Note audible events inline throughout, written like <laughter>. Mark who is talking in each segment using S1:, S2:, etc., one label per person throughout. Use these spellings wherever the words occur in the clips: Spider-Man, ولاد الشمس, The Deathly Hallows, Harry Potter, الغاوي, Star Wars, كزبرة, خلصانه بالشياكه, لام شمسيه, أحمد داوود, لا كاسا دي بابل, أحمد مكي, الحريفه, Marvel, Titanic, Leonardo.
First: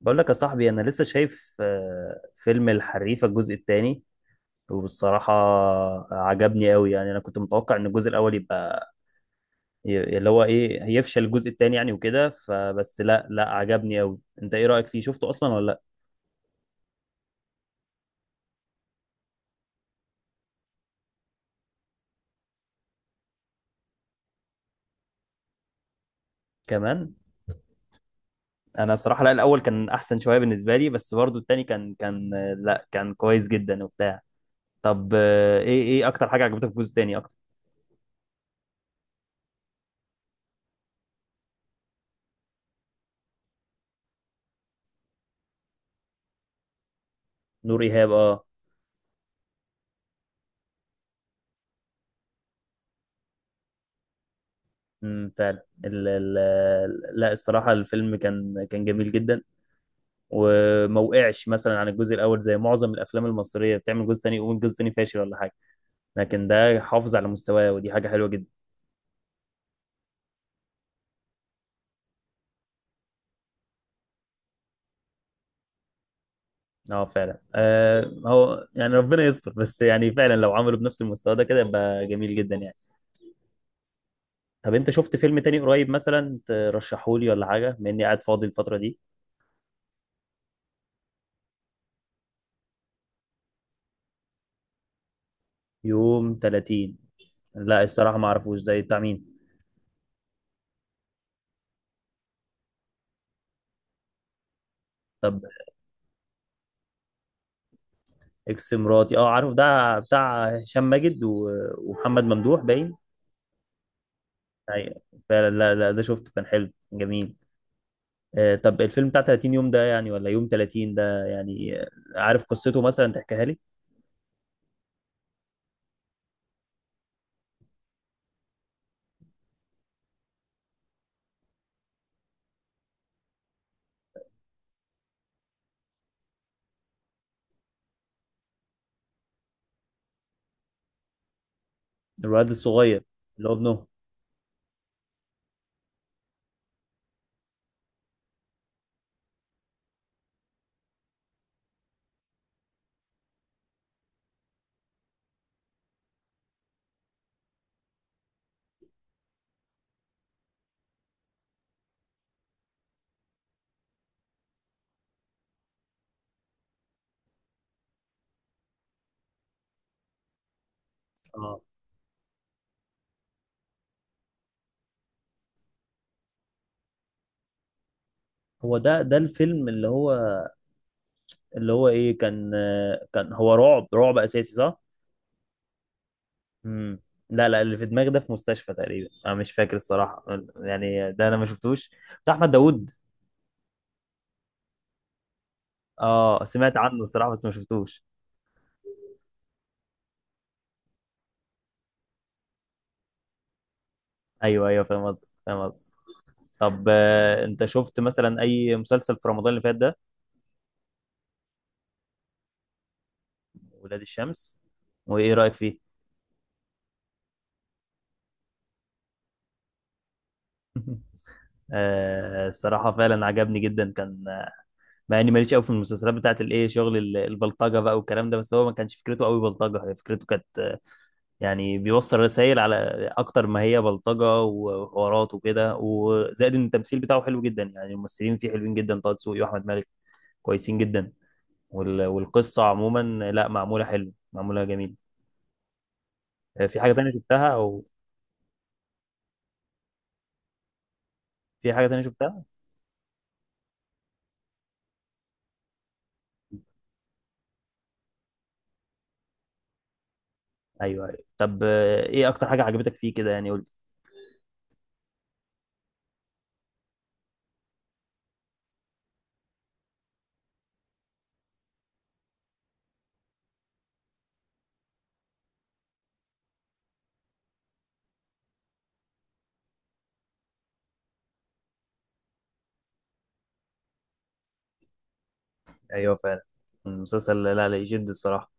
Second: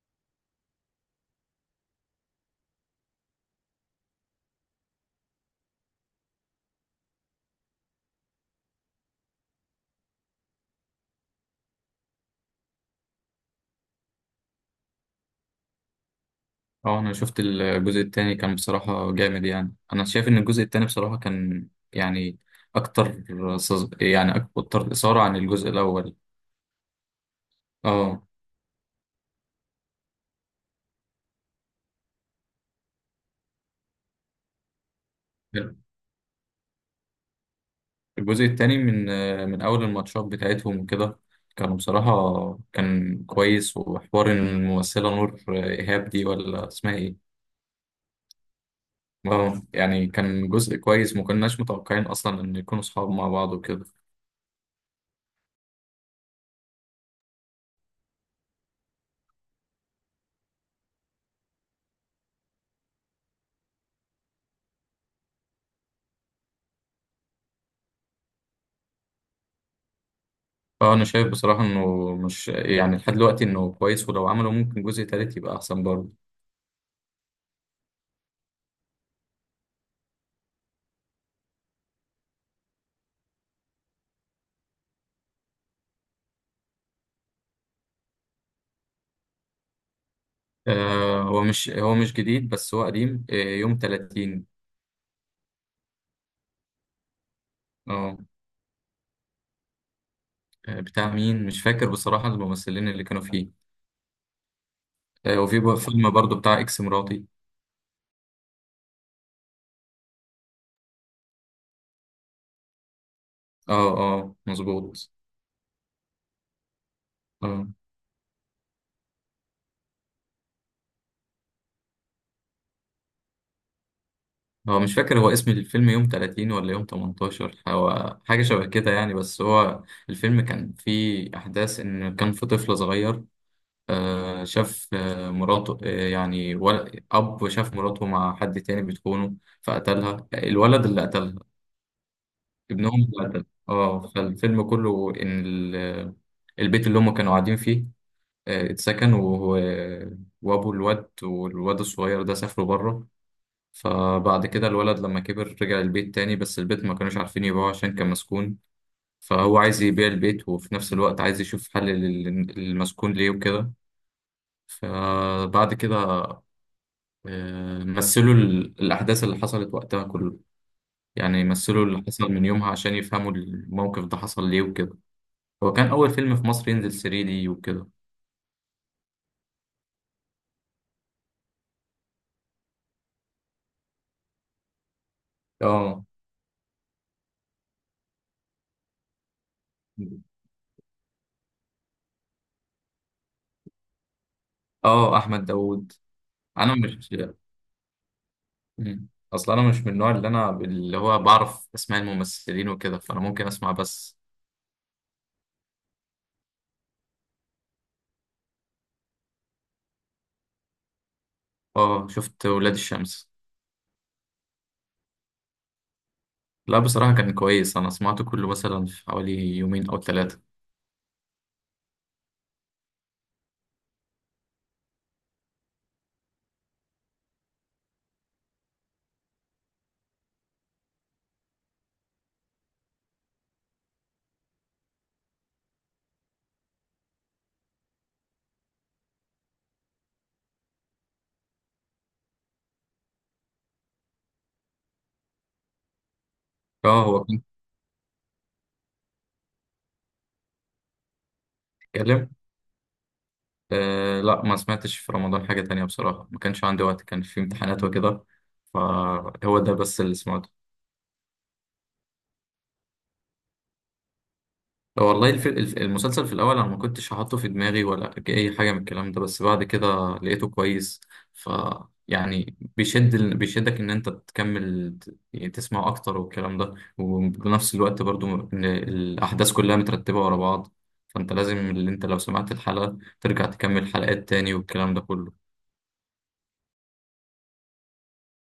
S1: بقول لك يا صاحبي انا لسه شايف فيلم الحريفه الجزء الثاني. وبالصراحه عجبني قوي. يعني انا كنت متوقع ان الجزء الاول يبقى اللي هو ايه هيفشل الجزء الثاني يعني وكده، فبس لا لا عجبني قوي. انت ايه رايك فيه؟ شفته اصلا ولا لا؟
S2: اه انا شفت الجزء التاني كان بصراحة جامد. يعني انا شايف ان الجزء التاني بصراحة كان يعني اكتر يعني اكتر اثارة عن الجزء الاول.
S1: كمان
S2: اه،
S1: انا الصراحه لا، الاول كان احسن شويه بالنسبه لي، بس برضو الثاني كان لا كان كويس جدا وبتاع. طب ايه اكتر حاجه عجبتك في الجزء الثاني اكتر؟
S2: الجزء التاني من اول الماتشات بتاعتهم وكده. كانوا بصراحة كان كويس. وحوار إن الممثلة نور ايهاب دي ولا اسمها ايه؟
S1: نور ايهاب اه.
S2: اه، يعني كان جزء كويس ما كناش متوقعين اصلا ان يكونوا صحاب مع بعض وكده.
S1: فعلا. ال ال لا الصراحه الفيلم كان جميل جدا، وما وقعش مثلا عن الجزء الاول زي معظم الافلام المصريه بتعمل جزء تاني يقوم الجزء التاني فاشل ولا حاجه، لكن ده حافظ على مستواه ودي حاجه حلوه جدا.
S2: اه، انا شايف بصراحة انه مش يعني لحد دلوقتي انه كويس، ولو عملوا ممكن جزء تالت يبقى احسن برضه.
S1: اه فعلا. هو يعني ربنا يستر، بس يعني فعلا لو عملوا بنفس المستوى ده كده يبقى جميل جدا يعني. طب انت شفت فيلم تاني قريب مثلا ترشحه لي ولا حاجه، بما اني قاعد فاضي الفتره دي؟
S2: هو مش جديد، بس هو قديم. يوم 30.
S1: يوم 30؟ لا
S2: اه.
S1: الصراحه ما اعرفوش ده بتاع مين.
S2: بتاع مين مش فاكر بصراحة الممثلين اللي كانوا فيه.
S1: طب
S2: وفي بقى فيلم برضه بتاع اكس مراتي.
S1: اكس مراتي، اه عارف، ده بتاع هشام ماجد ومحمد ممدوح باين.
S2: اه، اه،
S1: أيوة.
S2: مظبوط.
S1: فعلا، لا لا ده شفته كان حلو جميل.
S2: اه،
S1: طب الفيلم بتاع 30 يوم ده يعني ولا يوم 30 ده يعني؟ عارف قصته مثلا تحكيها لي؟
S2: هو مش فاكر هو اسم الفيلم يوم 30 ولا يوم 18. هو حاجة شبه كده يعني، بس هو الفيلم كان فيه أحداث إن كان في طفل صغير. شاف مراته يعني أب شاف مراته مع حد تاني بتخونه، فقتلها. الولد اللي قتلها
S1: الولد
S2: ابنهم،
S1: الصغير.
S2: اللي قتلها.
S1: اللي هو ابنه.
S2: اه، فالفيلم كله إن البيت اللي هم كانوا قاعدين فيه اتسكن. وهو وأبو الواد والواد الصغير ده سافروا بره. فبعد كده الولد لما كبر رجع البيت تاني، بس البيت ما كانوش عارفين يبيعوه عشان كان مسكون. فهو عايز يبيع البيت وفي نفس الوقت عايز يشوف حل للمسكون ليه وكده. فبعد كده مثلوا الأحداث اللي حصلت وقتها كله. يعني
S1: اه
S2: مثلوا اللي حصل من يومها عشان يفهموا الموقف ده حصل ليه وكده. هو كان أول فيلم في مصر ينزل 3D وكده.
S1: هو ده الفيلم اللي هو ايه، كان كان هو رعب، رعب اساسي صح؟
S2: اه،
S1: امم لا لا، اللي في دماغي ده في مستشفى تقريبا، انا مش فاكر الصراحة. يعني ده انا ما شفتوش. بتاع احمد داوود؟
S2: اه، أحمد داوود.
S1: اه
S2: أنا
S1: سمعت
S2: مش.
S1: عنه الصراحة بس ما شفتوش.
S2: مم. أصل أنا مش من النوع اللي أنا اللي هو بعرف أسماء الممثلين وكده، فأنا ممكن أسمع بس.
S1: ايوه ايوه فاهم قصدك، فاهم قصدك. طب انت شفت مثلا اي مسلسل في رمضان اللي فات ده؟
S2: اه، شفت ولاد الشمس.
S1: ولاد الشمس، وايه رأيك فيه؟
S2: لا، بصراحة كان كويس. أنا سمعته كله مثلا في حوالي يومين أو 3.
S1: <laughs> الصراحة فعلا عجبني جدا كان. مع اني ماليش قوي في المسلسلات بتاعت الايه، شغل البلطجة بقى والكلام ده، بس هو ما كانش فكرته قوي بلطجة، هي فكرته كانت يعني بيوصل رسائل على اكتر ما هي بلطجة وحوارات وكده، وزائد ان التمثيل بتاعه حلو جدا، يعني الممثلين فيه حلوين جدا، طه دسوقي واحمد مالك كويسين جدا. والقصة عموما لا معمولة حلو، معمولة جميل. آه، في حاجة
S2: اه،
S1: تانية
S2: هو كان
S1: شفتها او في حاجة تانية
S2: بيتكلم.
S1: شفتها؟
S2: أه، لا، ما سمعتش في رمضان حاجة تانية بصراحة. ما كانش عندي وقت، كان في امتحانات وكده، فهو ده بس اللي سمعته.
S1: ايوه ايوه. طب ايه اكتر حاجة عجبتك فيه كده يعني؟ قول.
S2: أه، والله المسلسل في الأول أنا ما كنتش حاطه في دماغي ولا أي حاجة من الكلام ده، بس بعد كده لقيته كويس. ف يعني بيشدك إن أنت تكمل، يعني تسمع أكتر والكلام ده، وبنفس الوقت برضو إن الأحداث كلها مترتبة ورا بعض. فأنت لازم اللي أنت لو سمعت الحلقة ترجع تكمل حلقات تاني والكلام ده كله.
S1: ايوه فعلا المسلسل لا لا يشد الصراحه.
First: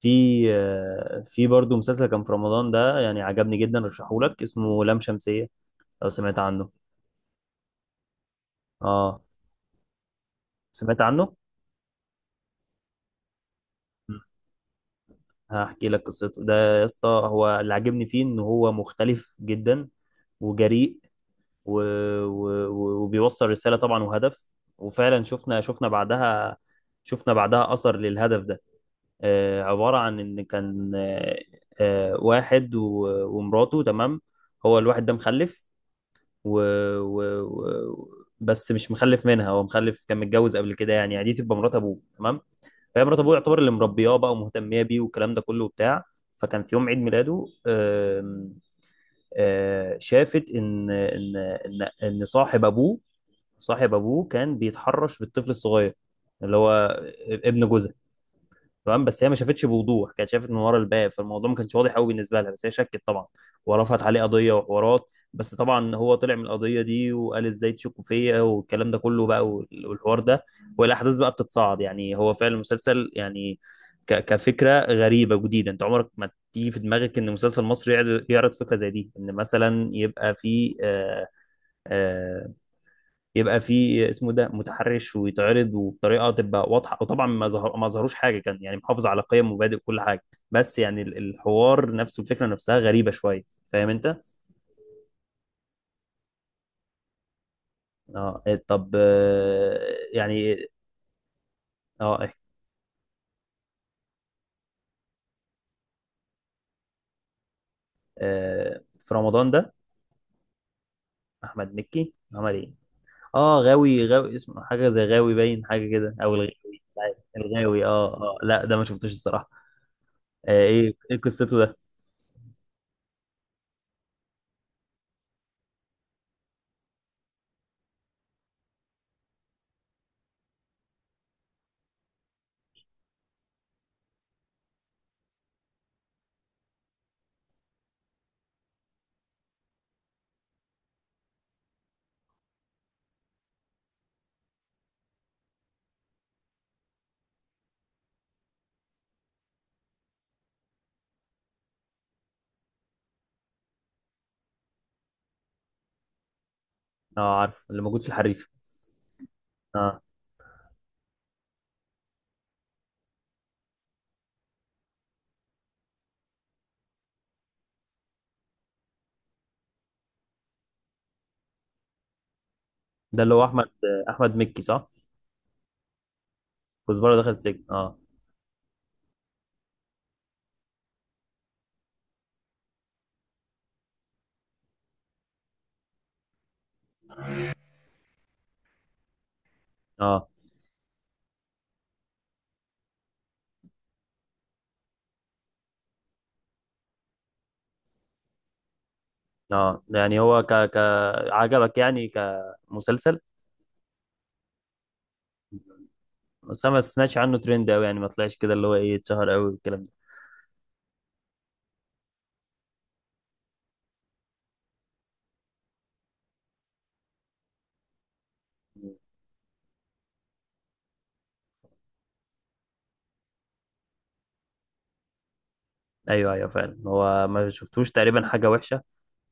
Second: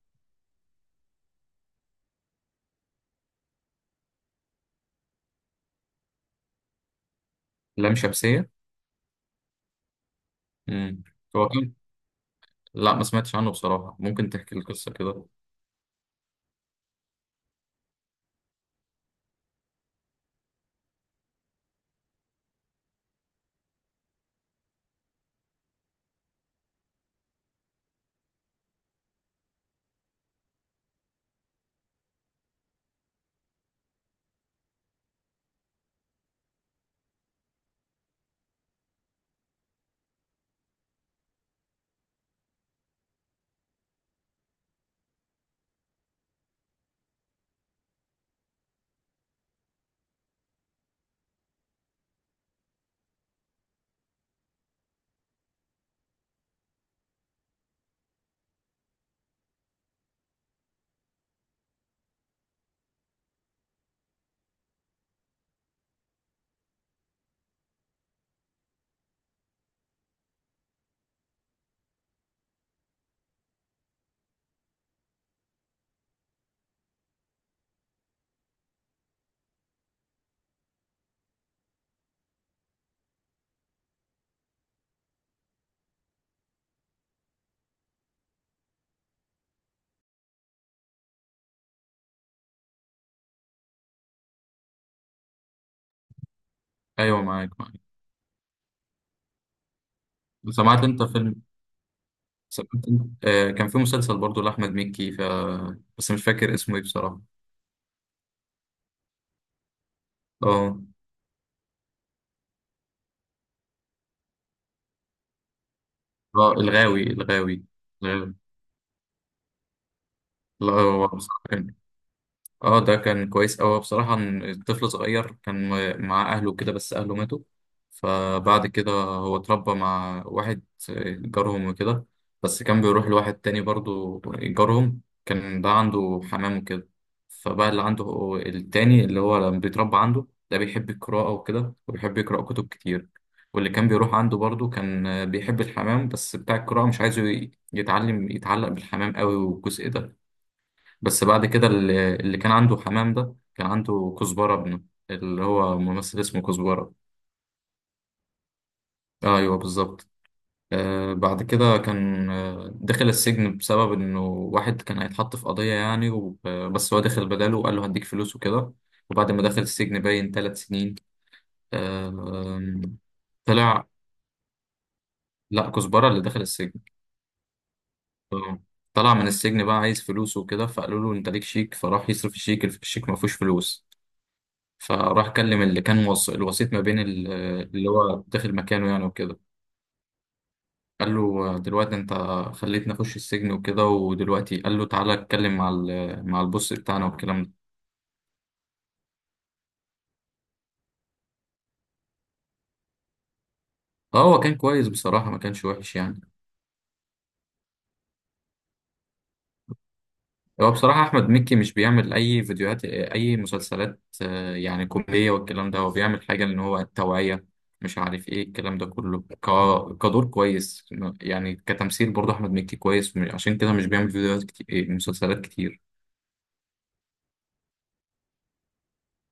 S1: في برضه مسلسل كان في رمضان ده يعني عجبني جدا، رشحهولك، اسمه لام شمسيه، لو سمعت عنه.
S2: لام شمسية.
S1: اه سمعت
S2: مم.
S1: عنه.
S2: هو لا، ما سمعتش عنه بصراحة.
S1: مم.
S2: ممكن تحكي القصة كده؟
S1: هحكي لك قصته ده. يا اسطى هو اللي عجبني فيه ان هو مختلف جدا وجريء و... وبيوصل رساله طبعا وهدف. وفعلا شفنا بعدها، شفنا بعدها اثر للهدف ده. عبارة عن إن كان واحد ومراته تمام. هو الواحد ده مخلف و... بس مش مخلف منها، هو مخلف كان متجوز قبل كده يعني، يعني دي تبقى مرات أبوه تمام. فهي مرات أبوه يعتبر اللي مربياه بقى ومهتمية بيه والكلام ده كله وبتاع. فكان في يوم عيد ميلاده آم، آه، شافت إن صاحب أبوه، صاحب أبوه كان بيتحرش بالطفل الصغير، اللي هو ابن جوزها تمام. بس هي ما شافتش بوضوح، كانت شافت من ورا الباب، فالموضوع ما كانش واضح قوي بالنسبه لها، بس هي شكت طبعا. ورفعت عليه قضيه وحوارات، بس طبعا هو طلع من القضيه دي وقال ازاي تشكوا فيا والكلام ده كله بقى. والحوار ده والاحداث بقى بتتصاعد. يعني هو فعلا المسلسل يعني كفكره غريبه جديده، انت عمرك ما تيجي في دماغك ان مسلسل مصري يعرض فكره زي دي، ان مثلا آه، يبقى في اسمه ده متحرش ويتعرض وبطريقه تبقى واضحه. وطبعا ما ظهروش حاجه، كان يعني محافظ على قيم ومبادئ وكل حاجه، بس يعني الحوار نفسه الفكره نفسها غريبه شويه. فاهم انت؟
S2: أيوة، معاك، معاك.
S1: اه طب يعني
S2: سمعت أنت فيلم.
S1: اه إيه،
S2: سمعت أنت كان في مسلسل برضو لأحمد مكي، بس مش فاكر اسمه إيه بصراحة.
S1: آه، في رمضان ده
S2: أه.
S1: احمد مكي عمل ايه؟ اه غاوي غاوي، اسمه حاجه زي غاوي باين، حاجه كده او
S2: أه،
S1: الغاوي. مش
S2: الغاوي،
S1: عارف.
S2: الغاوي.
S1: الغاوي، اه
S2: الغاوي.
S1: اه لا ده ما شفتوش الصراحه.
S2: لا،
S1: ايه
S2: هو
S1: ايه
S2: بصراحة
S1: قصته
S2: كان.
S1: ده؟
S2: اه، ده كان كويس أوي بصراحة. إن الطفل صغير كان مع أهله كده، بس أهله ماتوا. فبعد كده هو اتربى مع واحد جارهم وكده. بس كان بيروح لواحد تاني برضو جارهم، كان ده عنده حمام وكده. فبقى اللي عنده هو التاني اللي هو لما بيتربى عنده ده بيحب القراءة وكده، وبيحب يقرأ كتب كتير. واللي كان بيروح عنده برضو كان بيحب الحمام، بس بتاع القراءة مش عايزه يتعلم يتعلق بالحمام قوي والجزء ده. بس بعد كده اللي كان عنده حمام ده كان عنده كزبرة ابنه، اللي هو ممثل اسمه كزبرة.
S1: اه عارف اللي موجود في الحريف.
S2: ايوه،
S1: اه
S2: بالظبط. بعد كده كان دخل السجن بسبب انه واحد كان هيتحط في قضية يعني. بس هو دخل بداله وقال له هديك فلوس وكده. وبعد ما دخل السجن باين 3 سنين. آه
S1: ده اللي هو احمد
S2: طلع.
S1: احمد مكي صح؟
S2: لا، كزبرة اللي دخل السجن.
S1: كزبره دخل السجن اه
S2: آه، طلع من السجن بقى عايز فلوس وكده. فقالوا له انت ليك شيك، فراح يصرف الشيك. الشيك ما فيهوش فلوس، فراح كلم اللي كان الوسيط ما بين اللي هو داخل مكانه يعني وكده.
S1: اه
S2: قال له دلوقتي انت خليتني اخش السجن وكده، ودلوقتي قال له تعالى اتكلم مع البوس بتاعنا والكلام ده.
S1: اه، يعني هو ك ك عجبك يعني كمسلسل؟
S2: اه، هو كان كويس بصراحة ما كانش وحش يعني.
S1: بس أنا ما سمعتش عنه ترند قوي يعني، ما طلعش كده اللي هو ايه اتشهر قوي والكلام ده.
S2: هو بصراحة أحمد مكي مش بيعمل أي فيديوهات أي مسلسلات يعني كوميدية والكلام ده. هو بيعمل حاجة إن هو توعية، مش عارف إيه الكلام ده كله. كدور كويس. يعني كتمثيل برضه أحمد مكي كويس، عشان كده مش بيعمل فيديوهات كتير، مسلسلات كتير.
S1: ايوه ايوه فعلا، هو ما شفتوش تقريبا حاجه وحشه.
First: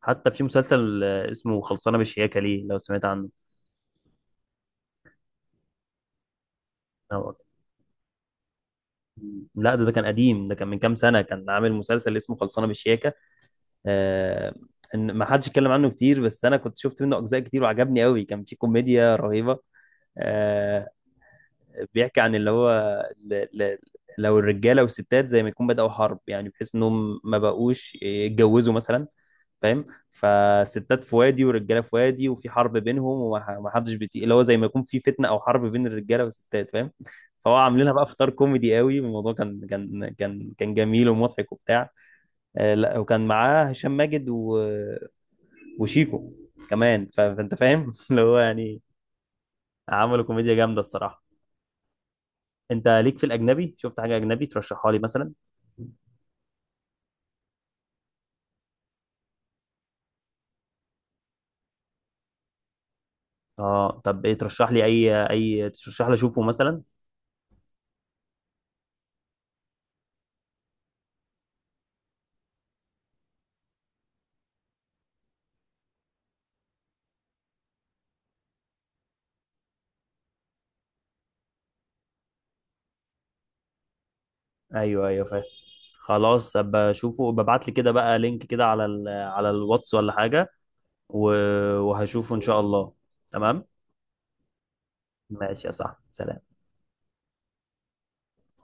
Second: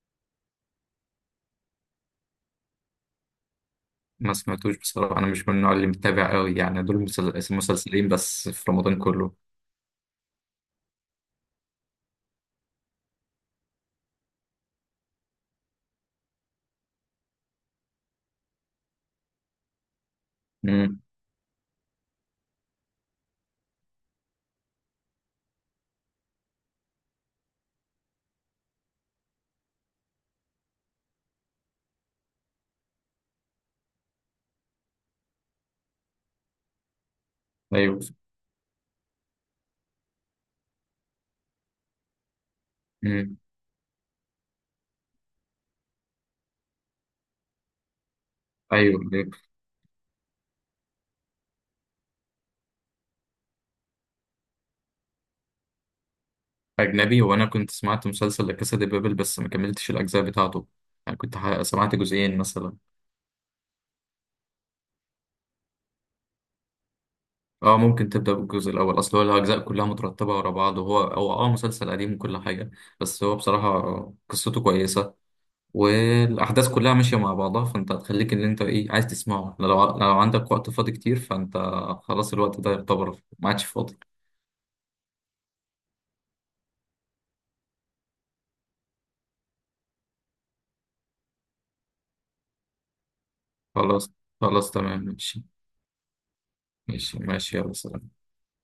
S1: حتى في مسلسل اسمه خلصانه بالشياكه، ليه لو سمعت عنه؟
S2: ما سمعتوش بصراحة. أنا مش من النوع اللي متابع قوي يعني. دول
S1: هو-
S2: مسلسلين بس في رمضان كله.
S1: لا ده كان قديم، ده كان من كام سنه كان عامل مسلسل اسمه خلصانه بالشياكه آه ان ما حدش اتكلم عنه كتير، بس انا كنت شفت منه اجزاء كتير وعجبني قوي، كان في كوميديا رهيبه. آه،
S2: امم
S1: بيحكي عن اللي هو ال- ال- لو الرجاله والستات زي ما يكون بدأوا حرب يعني، بحيث انهم ما بقوش يتجوزوا مثلا، فاهم؟ فالستات في وادي والرجاله في وادي، وفي حرب بينهم وما حدش بيطيق، اللي هو زي ما يكون في فتنه او حرب بين الرجاله والستات فاهم؟ فهو عاملينها
S2: أيوه.
S1: بقى في اطار كوميدي قوي، الموضوع كان جميل ومضحك وبتاع. لا وكان
S2: امم
S1: معاه هشام ماجد وشيكو كمان. فانت فاهم <laughs> اللي هو يعني،
S2: أيوه، أيوه.
S1: عملوا كوميديا جامده الصراحه. انت ليك في الاجنبي، شفت حاجه اجنبي ترشحها لي مثلا؟
S2: أجنبي، وأنا كنت سمعت مسلسل لا كاسا دي بابل، بس ما كملتش الأجزاء بتاعته. يعني كنت سمعت جزئين مثلا.
S1: اه طب ايه ترشح لي، اشوفه مثلا؟
S2: أه، ممكن تبدأ بالجزء الأول. أصل هو الأجزاء كلها مترتبة ورا بعض، وهو مسلسل قديم وكل حاجة. بس هو بصراحة قصته كويسة، والاحداث كلها ماشيه مع بعضها. فانت هتخليك اللي انت ايه عايز تسمعه، لو عندك وقت فاضي كتير فانت. خلاص. الوقت ده يعتبر ما عادش فاضي.
S1: ايوه ايوه فاهم. خلاص، ابقى اشوفه. ببعت لي كده بقى لينك كده على على الواتس ولا حاجه، و... وهشوفه ان شاء الله. تمام
S2: خلاص، خلاص، تمام، ماشي.
S1: ماشي يا صاحبي سلام.
S2: ماشي، ماشي، يلا، سلام.